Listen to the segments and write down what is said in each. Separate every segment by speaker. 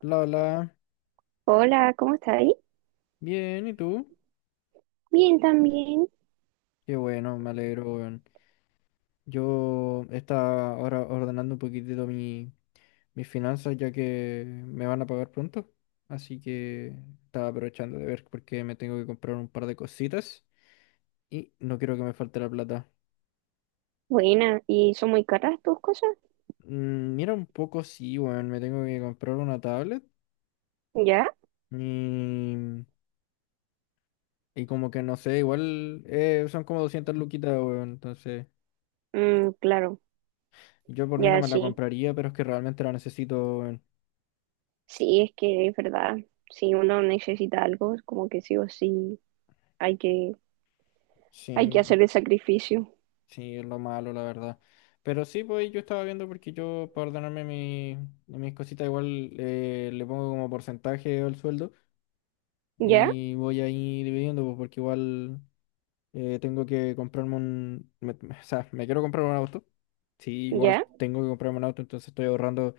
Speaker 1: La, la,
Speaker 2: Hola, ¿cómo estás ahí?
Speaker 1: bien, ¿y tú?
Speaker 2: Bien, también.
Speaker 1: Qué bueno, me alegro, weón. Yo estaba ahora ordenando un poquitito mis finanzas ya que me van a pagar pronto. Así que estaba aprovechando de ver porque me tengo que comprar un par de cositas y no quiero que me falte la plata.
Speaker 2: Buena, ¿y son muy caras tus cosas?
Speaker 1: Mm, mira un poco, sí, weón, me tengo que comprar una tablet
Speaker 2: ¿Ya?
Speaker 1: y, y como que no sé, igual son como 200 luquitas, weón, entonces
Speaker 2: Claro,
Speaker 1: yo por mí no
Speaker 2: ya
Speaker 1: me la
Speaker 2: sí.
Speaker 1: compraría, pero es que realmente la necesito, weón.
Speaker 2: Sí, es que es verdad. Si uno necesita algo, es como que sí o sí hay que, hay que
Speaker 1: Sí,
Speaker 2: hacer el sacrificio.
Speaker 1: sí, es lo malo, la verdad. Pero sí, pues yo estaba viendo porque yo, para ordenarme mis cositas, igual le pongo como porcentaje al sueldo
Speaker 2: ¿Ya?
Speaker 1: y voy ahí dividiendo, pues, porque igual tengo que comprarme un... o sea, me quiero comprar un auto. Sí,
Speaker 2: ¿Ya?
Speaker 1: igual tengo que comprarme un auto, entonces estoy ahorrando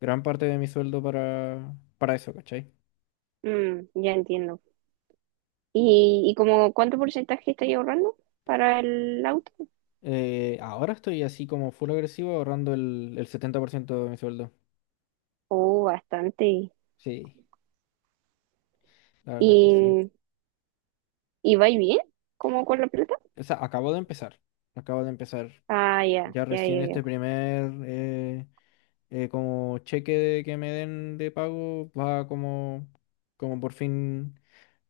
Speaker 1: gran parte de mi sueldo para eso, ¿cachai?
Speaker 2: Mm, ya entiendo. ¿Y como cuánto porcentaje estáis ahorrando para el auto?
Speaker 1: Ahora estoy así como full agresivo ahorrando el 70% de mi sueldo.
Speaker 2: Oh, bastante.
Speaker 1: Sí, la verdad es que sí.
Speaker 2: ¿Y, y vais bien? ¿Cómo con la plata?
Speaker 1: O sea, acabo de empezar. Acabo de empezar.
Speaker 2: Ah, ya,
Speaker 1: Ya
Speaker 2: ya,
Speaker 1: recién
Speaker 2: ya, ya.
Speaker 1: este primer como que me den de pago va como por fin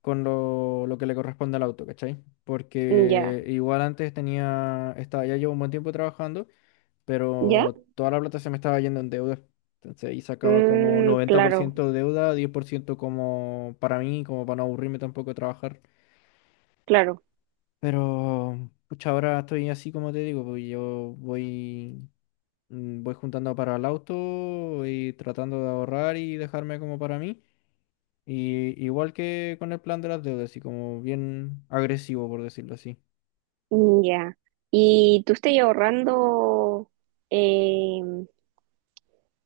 Speaker 1: con lo que le corresponde al auto, ¿cachai?
Speaker 2: Ya,
Speaker 1: Porque igual antes tenía, estaba, ya llevo un buen tiempo trabajando,
Speaker 2: ya.
Speaker 1: pero toda la plata se me estaba yendo en deuda. Entonces ahí sacaba como
Speaker 2: Mm, claro.
Speaker 1: 90% deuda, 10% como para mí, como para no aburrirme tampoco de trabajar.
Speaker 2: Claro,
Speaker 1: Pero, pucha, ahora estoy así como te digo, pues yo voy, voy juntando para el auto y tratando de ahorrar y dejarme como para mí. Y igual que con el plan de las deudas, así como bien agresivo, por decirlo así.
Speaker 2: mm, ya. ¿Y tú estás ahorrando eh,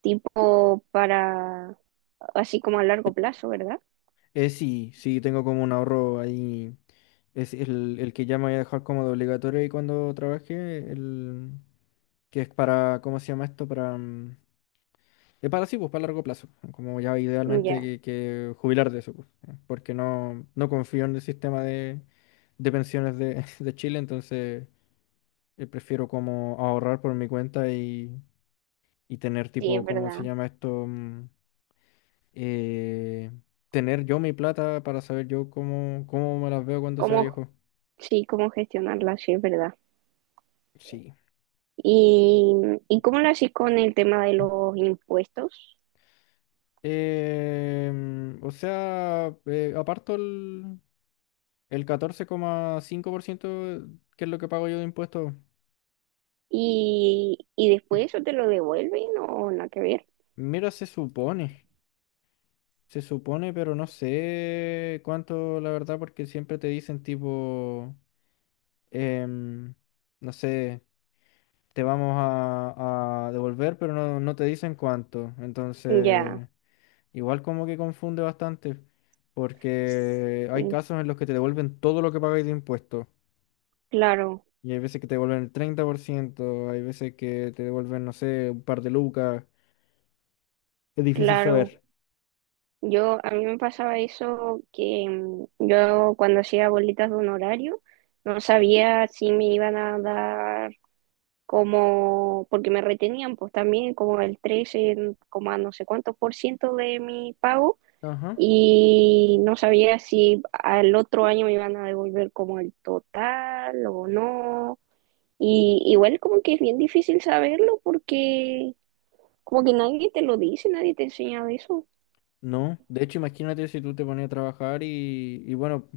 Speaker 2: tipo para, así como a largo plazo, ¿verdad?
Speaker 1: Sí, sí, tengo como un ahorro ahí. Es el que ya me voy a dejar como de obligatorio y cuando trabaje, el que es para, ¿cómo se llama esto? Para, mm, es para sí, pues para largo plazo. Como ya
Speaker 2: Mm,
Speaker 1: idealmente
Speaker 2: ya,
Speaker 1: que jubilar de eso, pues, ¿eh? Porque no confío en el sistema de pensiones de, de Chile, entonces prefiero como ahorrar por mi cuenta y tener
Speaker 2: sí, es
Speaker 1: tipo, ¿cómo se
Speaker 2: verdad.
Speaker 1: llama esto? Eh, tener yo mi plata para saber yo cómo, cómo me las veo cuando sea
Speaker 2: ¿Cómo,
Speaker 1: viejo.
Speaker 2: sí, cómo gestionarla? Sí, es verdad.
Speaker 1: Sí.
Speaker 2: ¿Y, y cómo lo haces con el tema de los impuestos?
Speaker 1: O sea, aparto el 14,5% que es lo que pago yo de impuestos.
Speaker 2: ¿Y después eso te lo devuelven o nada que ver?
Speaker 1: Mira, se supone, pero no sé cuánto, la verdad, porque siempre te dicen tipo, em, no sé, te vamos a devolver, pero no te dicen cuánto.
Speaker 2: Ya,
Speaker 1: Entonces, igual como que confunde bastante, porque hay
Speaker 2: sí,
Speaker 1: casos en los que te devuelven todo lo que pagáis de impuestos.
Speaker 2: claro,
Speaker 1: Y hay veces que te devuelven el 30%, hay veces que te devuelven, no sé, un par de lucas. Es difícil
Speaker 2: claro.
Speaker 1: saber.
Speaker 2: Yo, a mí me pasaba eso que yo cuando hacía bolitas de un horario no sabía si me iban a dar como, porque me retenían pues también como el 13 en- como no sé cuántos por ciento de mi pago
Speaker 1: Ajá.
Speaker 2: y no sabía si al otro año me iban a devolver como el total o no. Y igual como que es bien difícil saberlo porque como que nadie te lo dice, nadie te enseña de eso.
Speaker 1: No, de hecho imagínate si tú te ponías a trabajar y bueno,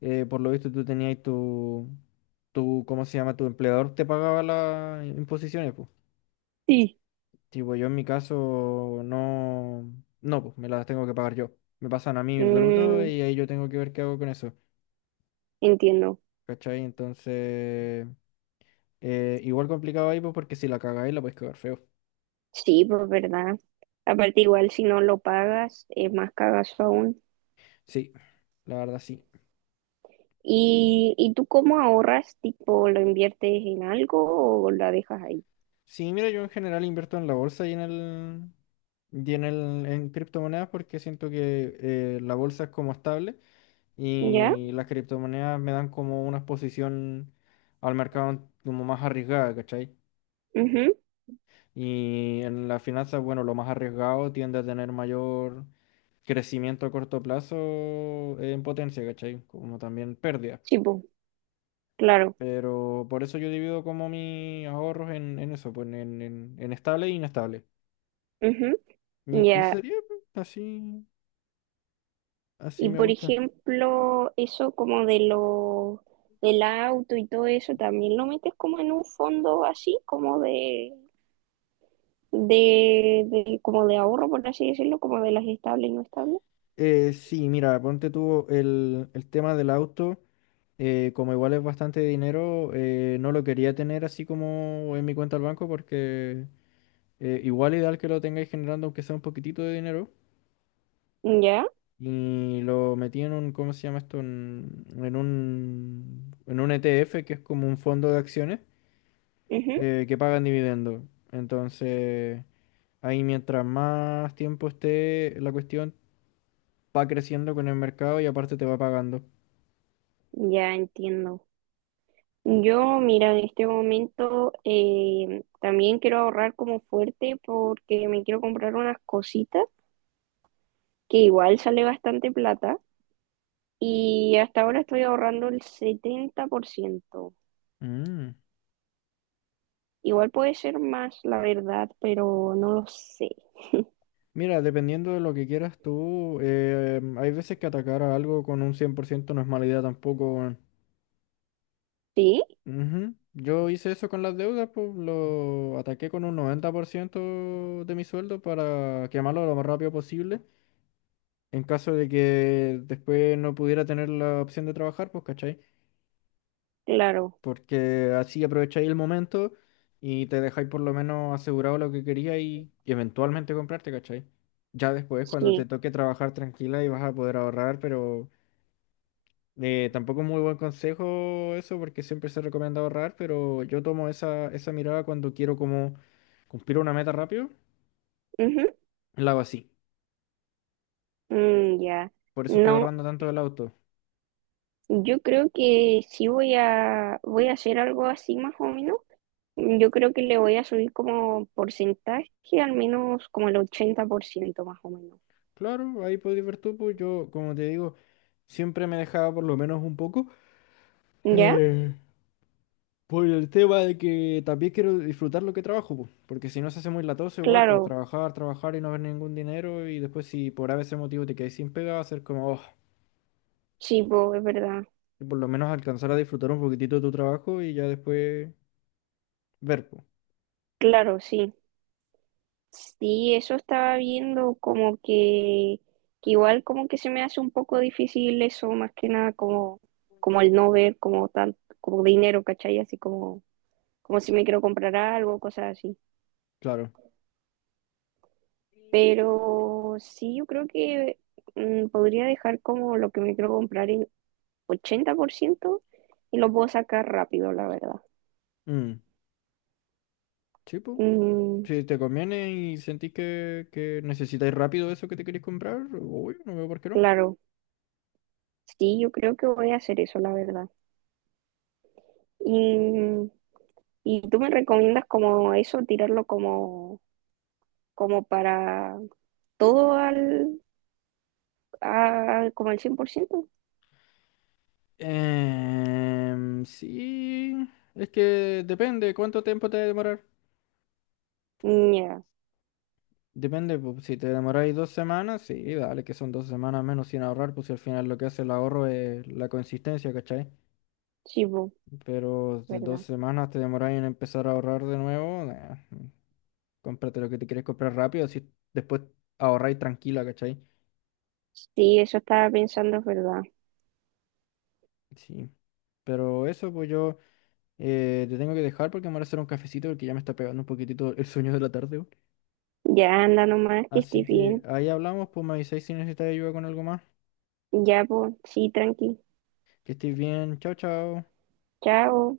Speaker 1: por lo visto tú tenías tu, ¿cómo se llama? Tu empleador te pagaba las imposiciones, pues.
Speaker 2: Sí.
Speaker 1: Tipo, yo en mi caso no, pues me las tengo que pagar yo. Me pasan a mí bruto
Speaker 2: Mm,
Speaker 1: y ahí yo tengo que ver qué hago con eso,
Speaker 2: entiendo.
Speaker 1: ¿cachai? Entonces, igual complicado ahí, pues porque si la cagáis la podéis cagar feo.
Speaker 2: Sí, pues verdad. Aparte, igual si no lo pagas, es más cagazo aún.
Speaker 1: Sí, la verdad sí.
Speaker 2: ¿Y tú cómo ahorras? ¿Tipo lo inviertes en algo o la dejas ahí?
Speaker 1: Sí, mira, yo en general invierto en la bolsa y en el en criptomonedas porque siento que la bolsa es como estable
Speaker 2: ¿Ya?
Speaker 1: y las criptomonedas me dan como una exposición al mercado como más arriesgada, ¿cachai?
Speaker 2: Ujú.
Speaker 1: Y en las finanzas, bueno, lo más arriesgado tiende a tener mayor crecimiento a corto plazo en potencia, ¿cachai? Como también pérdidas.
Speaker 2: Sí, pues, claro.
Speaker 1: Pero por eso yo divido como mis ahorros en eso, pues en estable e inestable.
Speaker 2: Ujú.
Speaker 1: Y
Speaker 2: Ya.
Speaker 1: sería pues, así, así
Speaker 2: Y
Speaker 1: me
Speaker 2: por
Speaker 1: gusta.
Speaker 2: ejemplo, eso como de lo del auto y todo eso, ¿también lo metes como en un fondo así, como de, como de ahorro, por así decirlo, como de las estables y no estables?
Speaker 1: Sí, mira, ponte tú el tema del auto, como igual es bastante dinero, no lo quería tener así como en mi cuenta al banco porque igual ideal que lo tengáis generando aunque sea un poquitito de dinero.
Speaker 2: ¿Ya?
Speaker 1: Y lo metí en un, ¿cómo se llama esto? En un ETF que es como un fondo de acciones
Speaker 2: Ujú.
Speaker 1: que pagan dividendos. Entonces... Ahí mientras más tiempo esté la cuestión, va creciendo con el mercado y aparte te va pagando.
Speaker 2: Ya entiendo. Yo, mira, en este momento también quiero ahorrar como fuerte porque me quiero comprar unas cositas que igual sale bastante plata y hasta ahora estoy ahorrando el 70%.
Speaker 1: Mm.
Speaker 2: Igual puede ser más, la verdad, pero no lo sé.
Speaker 1: Mira, dependiendo de lo que quieras tú, hay veces que atacar a algo con un 100% no es mala idea tampoco, weón.
Speaker 2: ¿Sí?
Speaker 1: Ujú. Yo hice eso con las deudas, pues lo ataqué con un 90% de mi sueldo para quemarlo lo más rápido posible. En caso de que después no pudiera tener la opción de trabajar, pues, ¿cachai?
Speaker 2: Claro,
Speaker 1: Porque así aprovecháis el momento y te dejáis por lo menos asegurado lo que queríais y eventualmente comprarte, ¿cachai? Ya después, cuando te
Speaker 2: sí.
Speaker 1: toque trabajar tranquila y vas a poder ahorrar, pero tampoco es muy buen consejo eso, porque siempre se recomienda ahorrar, pero yo tomo esa mirada cuando quiero como cumplir una meta rápido,
Speaker 2: Ujú.
Speaker 1: la hago así.
Speaker 2: Mm, ya.
Speaker 1: Por eso estoy
Speaker 2: No,
Speaker 1: ahorrando tanto del auto.
Speaker 2: yo creo que sí voy a hacer algo así más o menos. Yo creo que le voy a subir como porcentaje, al menos como el 80% más o menos.
Speaker 1: Claro, ahí podéis ver tú, pues yo, como te digo, siempre me dejaba por lo menos un poco.
Speaker 2: ¿Ya?
Speaker 1: Eh, Por el tema de que también quiero disfrutar lo que trabajo, po, porque si no se hace muy latoso igual, pues
Speaker 2: Claro,
Speaker 1: trabajar, trabajar y no ver ningún dinero y después si por a veces motivo te quedas sin pega, va a ser como, oh,
Speaker 2: sí, po, es verdad.
Speaker 1: y por lo menos alcanzar a disfrutar un poquitito de tu trabajo y ya después ver, pues,
Speaker 2: Claro, sí. Sí, eso estaba viendo como que igual como que se me hace un poco difícil eso, más que nada como, como el no ver como tal, como dinero, ¿cachai? Así como, como si me quiero comprar algo, cosas así.
Speaker 1: claro.
Speaker 2: Pero sí, yo creo que podría dejar como lo que me quiero comprar en 80% y lo puedo sacar rápido, la verdad.
Speaker 1: Mm, sí, pues,
Speaker 2: Mm,
Speaker 1: si te conviene y sentís que necesitáis rápido eso que te queréis comprar, uy, no veo por qué no.
Speaker 2: claro, sí, yo creo que voy a hacer eso, la verdad. Y, y tú me recomiendas como eso, tirarlo como, como para todo al, como al 100%.
Speaker 1: Sí, es que depende cuánto tiempo te va a demorar.
Speaker 2: Mm, ya,
Speaker 1: Depende, pues, si te demoráis 2 semanas, sí, dale, que son 2 semanas menos sin ahorrar, pues si al final lo que hace el ahorro es la consistencia, ¿cachai?
Speaker 2: sí, po,
Speaker 1: Pero de dos
Speaker 2: verdad.
Speaker 1: semanas te demoráis en empezar a ahorrar de nuevo, nah, cómprate lo que te quieres comprar rápido, así después ahorráis tranquila, ¿cachai?
Speaker 2: Sí, eso estaba pensando, es verdad.
Speaker 1: Sí. Pero eso, pues yo te tengo que dejar porque me voy a hacer un cafecito porque ya me está pegando un poquitito el sueño de la tarde, weón.
Speaker 2: Ya anda nomás, que
Speaker 1: Así
Speaker 2: estés
Speaker 1: que
Speaker 2: bien.
Speaker 1: ahí hablamos, pues me avisáis si necesitáis ayuda con algo más.
Speaker 2: Ya, pues, sí, tranqui.
Speaker 1: Que estéis bien, chao, chao.
Speaker 2: Chao.